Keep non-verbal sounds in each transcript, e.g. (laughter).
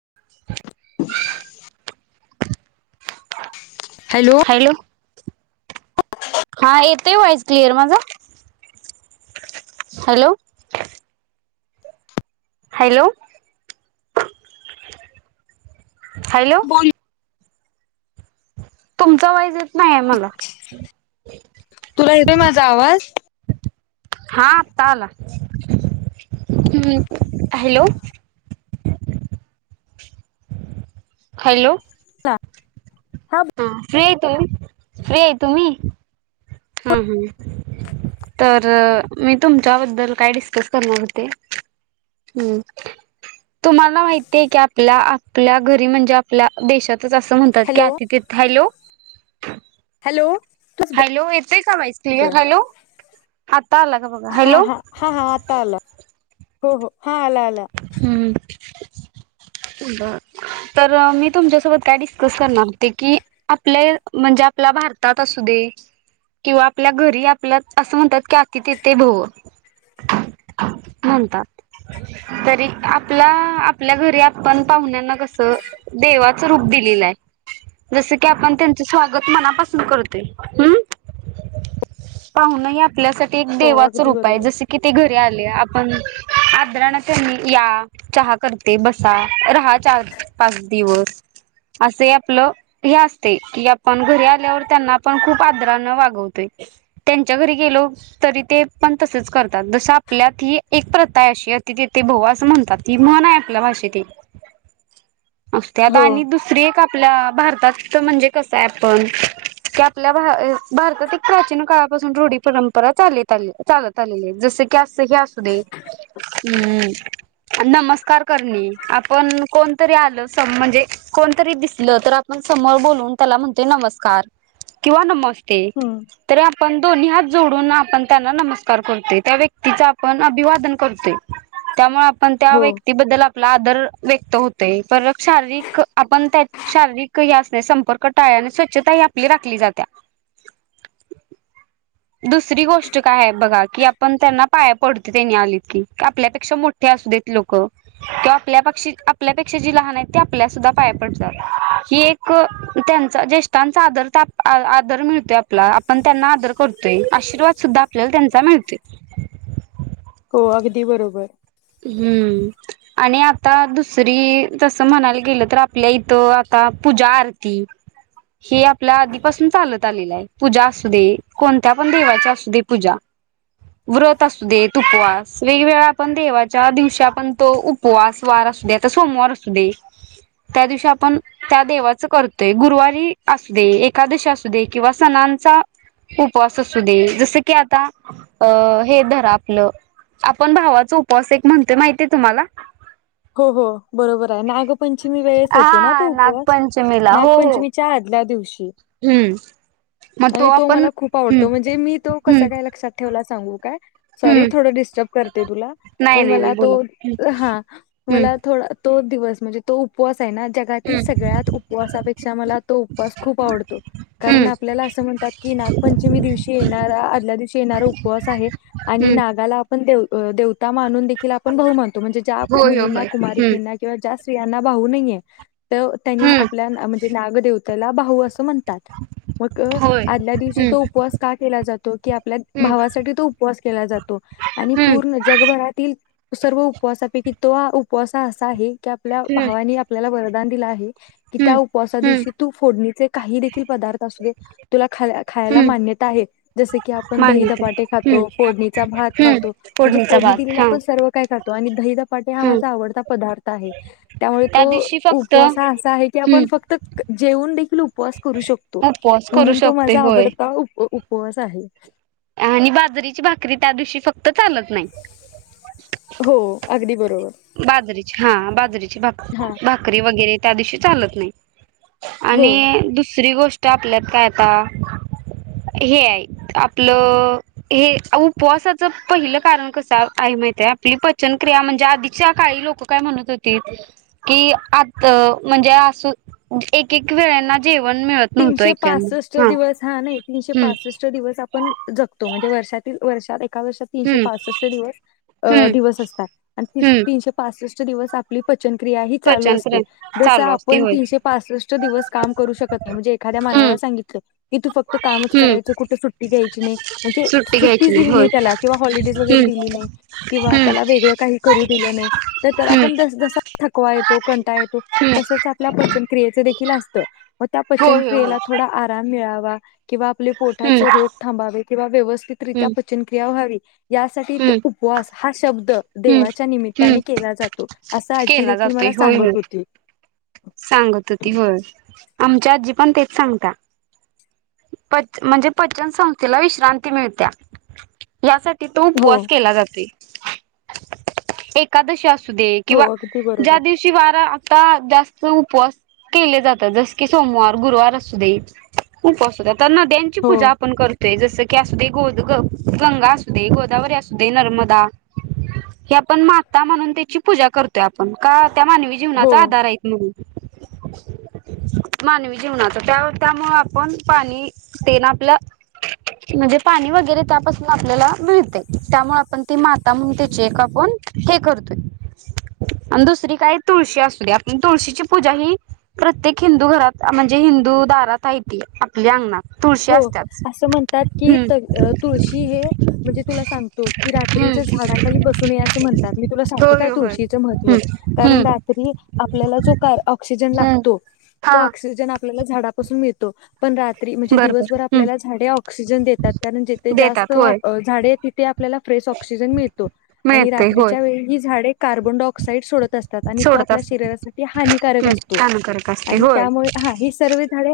(inaudible) (inaudible) Hello हा येतय voice clear माझा? हॅलो. हॅलो, हॅलो बोल तुमचा वाईज येत नाही आहे मला तुला येतोय माझा आवाज? हा आत्ता आला. हम्म हॅलो हॅलो हा फ्री हे तुम्ही? फ्री आहे तुम्ही? हम्म हम तर मी तुमच्याबद्दल काय डिस्कस करणार होते? हम्म तुम्हाला माहितीय की आपल्या आपल्या घरी म्हणजे आपल्या देशात असं म्हणतात की हॅलो आतिथे हॅलो हॅलो येता का व्हॉइस क्लिअर आला का बघा हा, हॅलो हा, हा, हा आता आला. हो, हो हा आला आला हम्म तर मी तुमच्यासोबत काय डिस्कस करणार होते की आपले म्हणजे आपल्या भारतात असू दे किंवा आपल्या घरी आपल्या असं म्हणतात की आति तिथे भव म्हणतात, तरी आपला आपल्या घरी, आप पण पाहुण्यांना कसं देवाच रूप दिलेलं आहे जसं की आपण त्यांच स्वागत मनापासून करतोय हम् पाव्हणं ह आपल्यासाठी एक हो देवाच अगदी रूप आहे. बरोबर जस की ते घरी आले आप पण आद्रणा या चहा करते बस रहा चार पाच दिवस असेहि आपलं हे असते की आपण घरी आल्यावर त्यांना आपण खूप आदरानं वागवतोय त्यांच्या घरी गेलो. तरी ते पण तसच करतात. जस आपल्यात ही एक प्रथा आहे. अशी अतिथी देवो भव अस म्हणतात. ती म्हण आहे आपल्या भाषेत असते. आता हो आणि दुसरी एक आपल्या भारतात म्हणजे कस आहे आपण की, आपल्या भारतात एक प्राचीन काळापासून रूढी परंपरा परंपरा चालत चालत आलेली. जस की अस हे असू दे हम्. नमस्कार करणे. आपण कोणतरी आलं म्हणजे कोणतरी दिसलं तर आपण समोर बोलवून त्याला म्हणतोय नमस्कार. नमस्कार किंवा नमस्ते हम्म तरी आपण दोन्ही हात जोडून आपण त्यांना नमस्कार करतो. त्या व्यक्तीच आपण अभिवादन करतोय. त्यामुळे आपण त्या हो व्यक्तीबद्दल आपला आदर व्यक्त होतय. परत शारीरिक आपण त्या शारीरिक हे अस संपर्क टाळ स्वच्छता ही आपली राखली जाते. दुसरी गोष्ट काय आहे. बघा की, आपण त्यांना पाया पडतो. त्यांनी आलीत की आपल्यापेक्षा मोठ्या लोक आपल्यापेक्षा जे लहान आहेत ते आपल्यासुद्धा पाया पडतात. ही एक त्यांचा ज्येष्ठांचा आदर मिळतोय आपला आपण त्यांना आदर करतोय. आशीर्वाद सुद्धा आपल्याला त्यांचा मिळतोय. हे बरोबर. हम्म आणि आता दुसरी जस म्हणायला गेलं तर आपल्या इथं पूजा, आरती हे आपल्या आधीपासून चालत आलेलं आहे. पूजा असू दे. कोणत्या पण देवाची असू दे पूजा. व्रत असू देेत. उपवास वेगवेगळा आपण देवा च्या दिवशी आपण तो उपवास वार असू दे. आता सोमवार असू दे. त्या दिवशी आपण त्या देवाच करतोय. गुरुवारी असू दे एकादशी असू दे किंवा सणा उपवास असू दे. जस की, आता अ हे धारा आपलं आपण भावाचा उपवास एक म्हणतोय माहितीय तुम्हाला.. हो हो बरोबर आहे. नागपंचमी वेळेस येतो ना हा तो उपवास नागपंचमीला हो हो नागपंचमीच्या आधी आदल्या दिवशी हम्म, मग आणि तो आपण मला खूप हम्म आवडतो. म्हणजे मी तो हम्म कसा काय लक्षात ठेवला.. सांगू काय.. सॉरी हम्म थोड डिस्टर्ब करते तुला.. नाही पण नाही मला नाही बोला तो हम्म मला थोडा तो दिवस म्हणजे तो उपवास आहे ना... जगातील हम्म सगळ्यात उपवासापेक्षा मला तो उपवास खूप आवडतो. कारण हम्म हम्म आपल्याला असं म्हणतात की, नागपंचमी दिवशी येणारा आदल्या दिवशी येणारा उपवास आहे. आणि की हम्म नागाला आपण देवता मानून देखील आपण भाऊ मानतो. होय होय मुलींना, होय हम्म कुमारिकिना किंवा जास स्त्रियांना भाऊ नाहीये. तर त्यांनी हम्म आपल्या म्हणजे नागदेवतेला भाऊ असं म्हणतात. मग होय आदल्या दिवशी हम्म तो उपवास का केला जातो? की आपल्या हम्म भावासाठी तो उपवास केला जातो. आणि हम्म पूर्ण जगभरातील सर्व उपवासापैकी तो उपवास हा असा आहे की आपल्या हम्म भावानी आपल्याला वरदान दिलं आहे. कि त्या हम्म उपवासा हम्म दिवशी तू फोडणीचे काही देखील पदार्थ असुदेत. तुला खायला हम्म मान्यता आहे. जस की आपण दही मान्यता धपाटे हम्म खातो. फोडणीचा भात हम्म खातो. म्हणजे फोडणीचा फोडणी भात दिलेलं हा आपण सर्व काही खातो. आणि दही धपाटे दही धपाटे हा हम्म माझा आवडता पदार्थ आहे. त्यामुळे त्या तो दिवशी फक्त उपवास हम्म असा आहे की आपण फक्त जेवून देखील उपवास करू शकतो. उपवास करू म्हणून तो शकते माझा होय आवडता उपवास आहे. उपवास आहे. आणि बाजरीची भाकरी त्या दिवशी फक्त चालत नाही. हो अगदी बरोबर बाजरीची हा बाजरीेची हा भाकरी भाकरी वगैरे त्या दिवशी चालत नाही. हो. आणि दुसरी गोष्ट आपल्यात काय आता.. हे आहे.. आपलं हे उपवासाच पहिलं कारण कसं आहे. माहित आहे. आपली पचनक्रिया म्हणजे आधी शिवाय काही लोकं काय म्हणत होतीत की आत म्हणजे अस अं एक एक वेळेला जेवण मिळत नव्हतं तीनशे पासष्ट एकेकाना हा दिवस नाही तीनशे हम्म पासष्ट दिवस आपण जगतो म्हणजे वर्षातील वर्षात एक एका वर्षात तीनशे हम्म पासष्ट दिवस अ हम्म दिवस असतात आणि तीस हम्म तीनशे पासष्ट चे दिवस आपली पत चनक्रिया हि चालू असते. पचनक्रिया जस चालू असते आपण होय तीनशे पासष्ट दिवस काम करू शकत नाही म्हणजे एखाद्या हम्म मानवाला सांगितलं की तू फक्त कामचं हम्म करायचं कुठे सुट्टी घ्यायची नाही म्हणजे सु सुट्टी घ्यायची सुट्टीच दिली नाही होय त्याला किंवा हॉलिडेज वगैरे हम्म दिली नाही किंवा हम्म त्याला वेगळं काहि करू दिल नाही तर त्याला हम्म पण त जसा थकवा येतो कंट टाळ येतो, हम्म तसेच आपल्या पचनक्रियेचं देखील अस त. म त्या होय होय होय पचनक्रियेला थोडा आराम मिळावा किंवा आपले हम्म पोटाचे रोग थांबावे किंवा व्यवस्थितरित्या हम्म पचनक्रिया व्हावी यासाठी त हम्म उपवास हा शब्द हम्म देवाच्या हम्म निमित्ताने केला जातो असं आज्जी केला देखील जातोय मला होय होय सांगत होती. सांगत होती होय आमची आज्जी पण तेच सांगत्या पच म्हणजे पचन संस्थेला विश्रांती मिळत्या यासा कि तो हो उपवास केला जातोय एकादशी असू सुदे हो किंवा अगदी बरोबर ज्या दिवशी वार आता आ जास्त चं उपवास केले जातात जस की सोमवार, गुरुवार असुदेत (unintelligible) तर नद्यांची हो पूजा आपण करतोय जस जसंकी असूदे गोद ग गंगा असूदे, गोदावरी असूदे, नर्मदा हे आपण माता म्हणून त्याची पूजा करतोय आपण का त्या मानवी जीवनाचा हो आधार आहेत म्हणून मानवी जीवनाच त्या त्यामुळ आप पण पाणी ते ना आपलं म्हणजे पाणी वगैरे त्यापासून आपल्याला मिळतंय त्यामुळे आपण ति म त्यामुळं ते चेक आपण हे करतोय आणि दुसरी काय तुळशी असूदे आपण तुळशीची पूजा ही प्रत्येक हिंदू घरात अ म्हणजे हिं हिंदू दारात आहे ती आपल्या अंगणात तुळशी हो. असत्याच असं म्हणतात की, हम्म त तुळशी हे म्हणजे तुला सांगतो की रात्री हम्म रात्रीचे झाडाखाली बसू नये असे म्हणतात. मी तुला सांगतो काय होय होय तुळशीचे महत्व हम्म कारण हम्म रात्री आपल्या आपल्याला जो काय ऑक्सिजन हम्म लागतो तो हा ऑक्सिजन आपल्याला झाडापासून मिळतो. पण रात्री म्हण जे बरोबर दिवसभर आपल्याला हम्म झाडे ऑक्सिजन देतात, कारण जिथे जास्त देतात ऑ होय अ झाडे तिथे आपल्याला फ्रेश ऑक्सि क्सिजन मिळतो. आणि मिळते होय रात्रीच्या वेळी ही झाडे कार्बनडॉऑक्साइड सोडत असतात आणि तो सोडत आपल्या असतात शरीरासाठी हानिकारक अस हम्म असतो दानकारक असते आणि होय त्यामुळे हा हि सर्व झाडे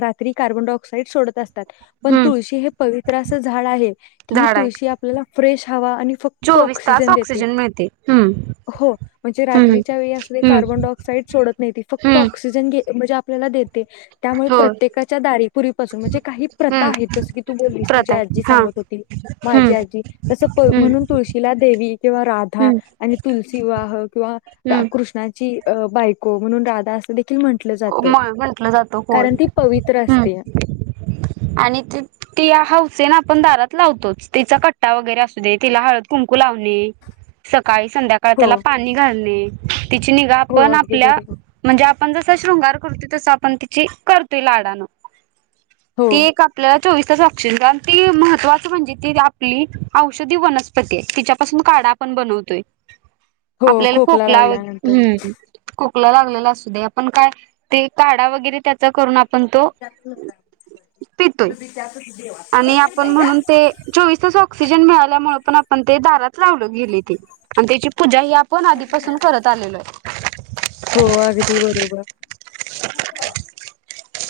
रात्री कार्बनडॉऑक्साइड सोडत असत तात. पण हम्म तुळशी हे पवित्र अस झाडं आहे की ही झाड आहे तुळशी आपल्याला फ्रेश हवा आणि फ चोवीस तास ऑक्सिजन मिळते. हम्म हो, म्हणजे हम्म रात्रीच्या वेळी असुदे हम्म कार्बनडॉऑक्साइड सोडत नाहीे ती फक्त हम्म ऑक्सिजन घेत म्हणजे आपल्याला देते त्यामुळे हो प्रत्येकाच्या दारी पासुण म्हणजे काहि प्रथा हम्म आहेत जसं कि तू बोलीस तुझी प्रत आहे आजी हा सांगत होती माझी हम्म आजी तस प हम्म म्हणून तुळशीला देवी किंवा राधा हम्म आणि तुलसीविवाह किंवा हम्म कृष्णाची ती अ बायको म्हणून राधा अस देखील म्हंटल जात, मळ म्हंटलं जातो कोळ कारण ती पवित्र असते. (unintelligible) आणि ति ति हौसेन आपण दारात लावतोचं तिचा कट्टा वगैरे असू दे तिला हळद कुंकू कु लावणे, सकाळी-संध्याकाळी हो त्याला पाणी घालणे तिची निगा हो आपण अगदी आपल्या बरोबर. म्हणजे आपण जस शृंगार करतोय तस आपण तिचे करतोय लाडानं हो ते एक आपल्यात चोवीस तास ऑक्सिजन आणि ति महत्वाच म्हणजे ति आपली औषधी वनस्पती आहे तिच्यापासून काढा ढा पण बनवतोय हो आपल्याला खोकला वगै लागल्यानंतर हम्म खोकला लागलेला असूदे आपण काय ते काढा वगैरे त्याचा करून आप पण तो पितोय. आणि आपण म्हणून ते चोवीस तासा ऑक्सिजन मिळाल्यामुळे पण आपण ते दारात लावलं गेलंय ते आणि त्याची पूजा ही आपण आधीपासून करत आलेलो आहे. हो अगदी बरोबर.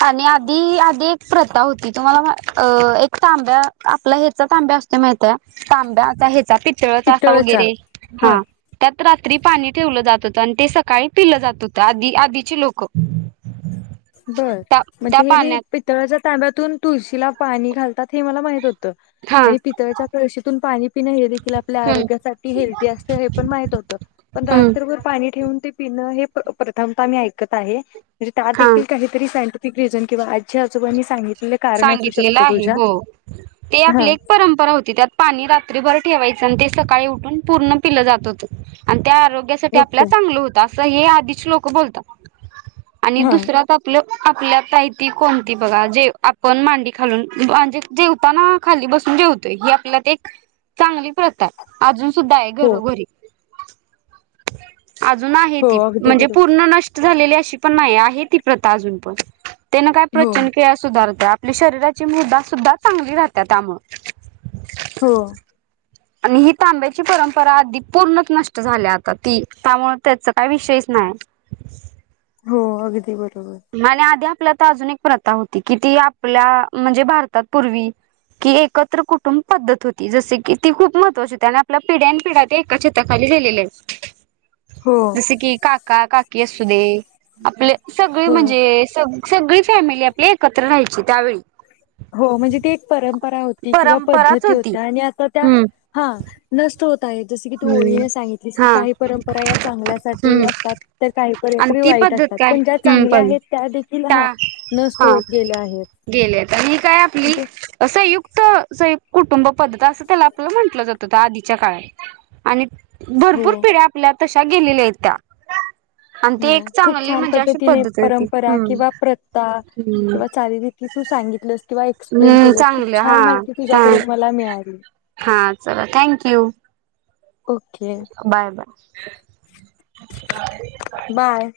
आणि आधी आधी एक प्रथा होती तुम्हाला मा अ एक तांब्या आपला ह्याचा तांब्या असतोय माहितये तांब्या आता हे चापीत अ चाच्चा पितळचा वगैरे हा त्यात रात्री पाणी ठेवलं जात होत आणि ते सकाळी पिलं जात होतं आधी आधीचे लोक. बर त्या त्या म्हणजे हे मी पाण्यात पितळाच्या तांब्यातून तुळशीला पाणी घालतात हे मला माहित होत. त्त हा आणि हम्म पितळ्याच्या कळशीतून पाणी पिण हे देखील आपल्या आरोग्यासाठी हेल्दी असतं हे पण माहित होतं. पण हम्म रात्रभर पाणी ठेवून ते पिणं हे प्र प्रथमता मी ऐकत आहे म्हणज हा काहीतरी सायंटिफिक रिझन किंवा आजी आजोबांनी संगीत सांगितलेलं आहे हो ते हा आपली एक परंपरा होती त्यात पाणी रात्री भर. ठेवायच आणि ते सकाळी उठून पूर्ण पिलं जात होतं आणि त्या आरोग्यासाठी आपला ओके चांगलं होत आस त हे आधीच लोक बोलतात आणि हा दुसऱ्यात आपल आपल्या पाहिती कोणती बघा जे आप पण मांडी खालून म्हजे जेवताना खाली बसून जेवतेय हे आपल्यात एक चांगली प्रथा आहे. अजून सुद्धा आहे हो घरोघरी. आजून आहे हो ती अगदी म्हणजे बरोबर. पूर्ण नष्ट झालेली अशी पण नाही आहे ती प्रथा आजून पण. त्यांन काय हो पचनक्रिया सुधारत? तर आपली शरीराची मुदा सुद्धा चांगली राहत त्यामुळ. हो. आणि ही तांब्याची परंपरा अगदी पूर्णच नष्ट झाल्या आता ती त्यामुळे त्याच काही विषयच नाही. हा हो अगदी बर आणि आधी आपल्या तर अजून एक प्रथा होती कि ती आपल्या म्हणजे भारतात पूर्वी की एकत्र कुटुंब पद्धत होती जस की ती खूप महत्वाची होती आणि आपल्या पिढ्यान पिढ्या एकाताखाली गेलेलेच हो जस की काका काकी असू दे आपले सगळे होय म्हणजे सग सगळी फॅमिली आपल्या एकत्र राहायची त्यावेळी हो म्हणजे ती एक परंपरा होती किंवा परंपराच पद्धती होती होत्या आणि असं त्या हम्म हा नष्ट होत जस की तू हम्म होळीने सांगितलीस हा काही परंपरा या चांगल्या सा हम्म असतात तर काही आणि ती पद्धत परंपर काय पण ज्या हम्म चांगल्या पण आहेत त्या देख हा नष्ट होत गेल्या आहेत गेले तर ही काय आपली म्हणजे असं युक्त कुटुंब पद्धत अस त्याला आपला म्हंटलं जात होत आधीच्या काळात आणि हो भरपूर पिढ्या आपल्या तशा गेलेल्या आहेत त्या्या हो खूप छान पद्धतीने आहे ती परंपरा हम्म किंवा प्रथा हम्म किंवा चचाली रिती तू सांगितलंस किंवा एक्सप्लेन हम्म केस खूप चांगलं हा छान माहिती हा तुझ्याकडून मला मिळाला हा चला thank you okay bye bye. Bye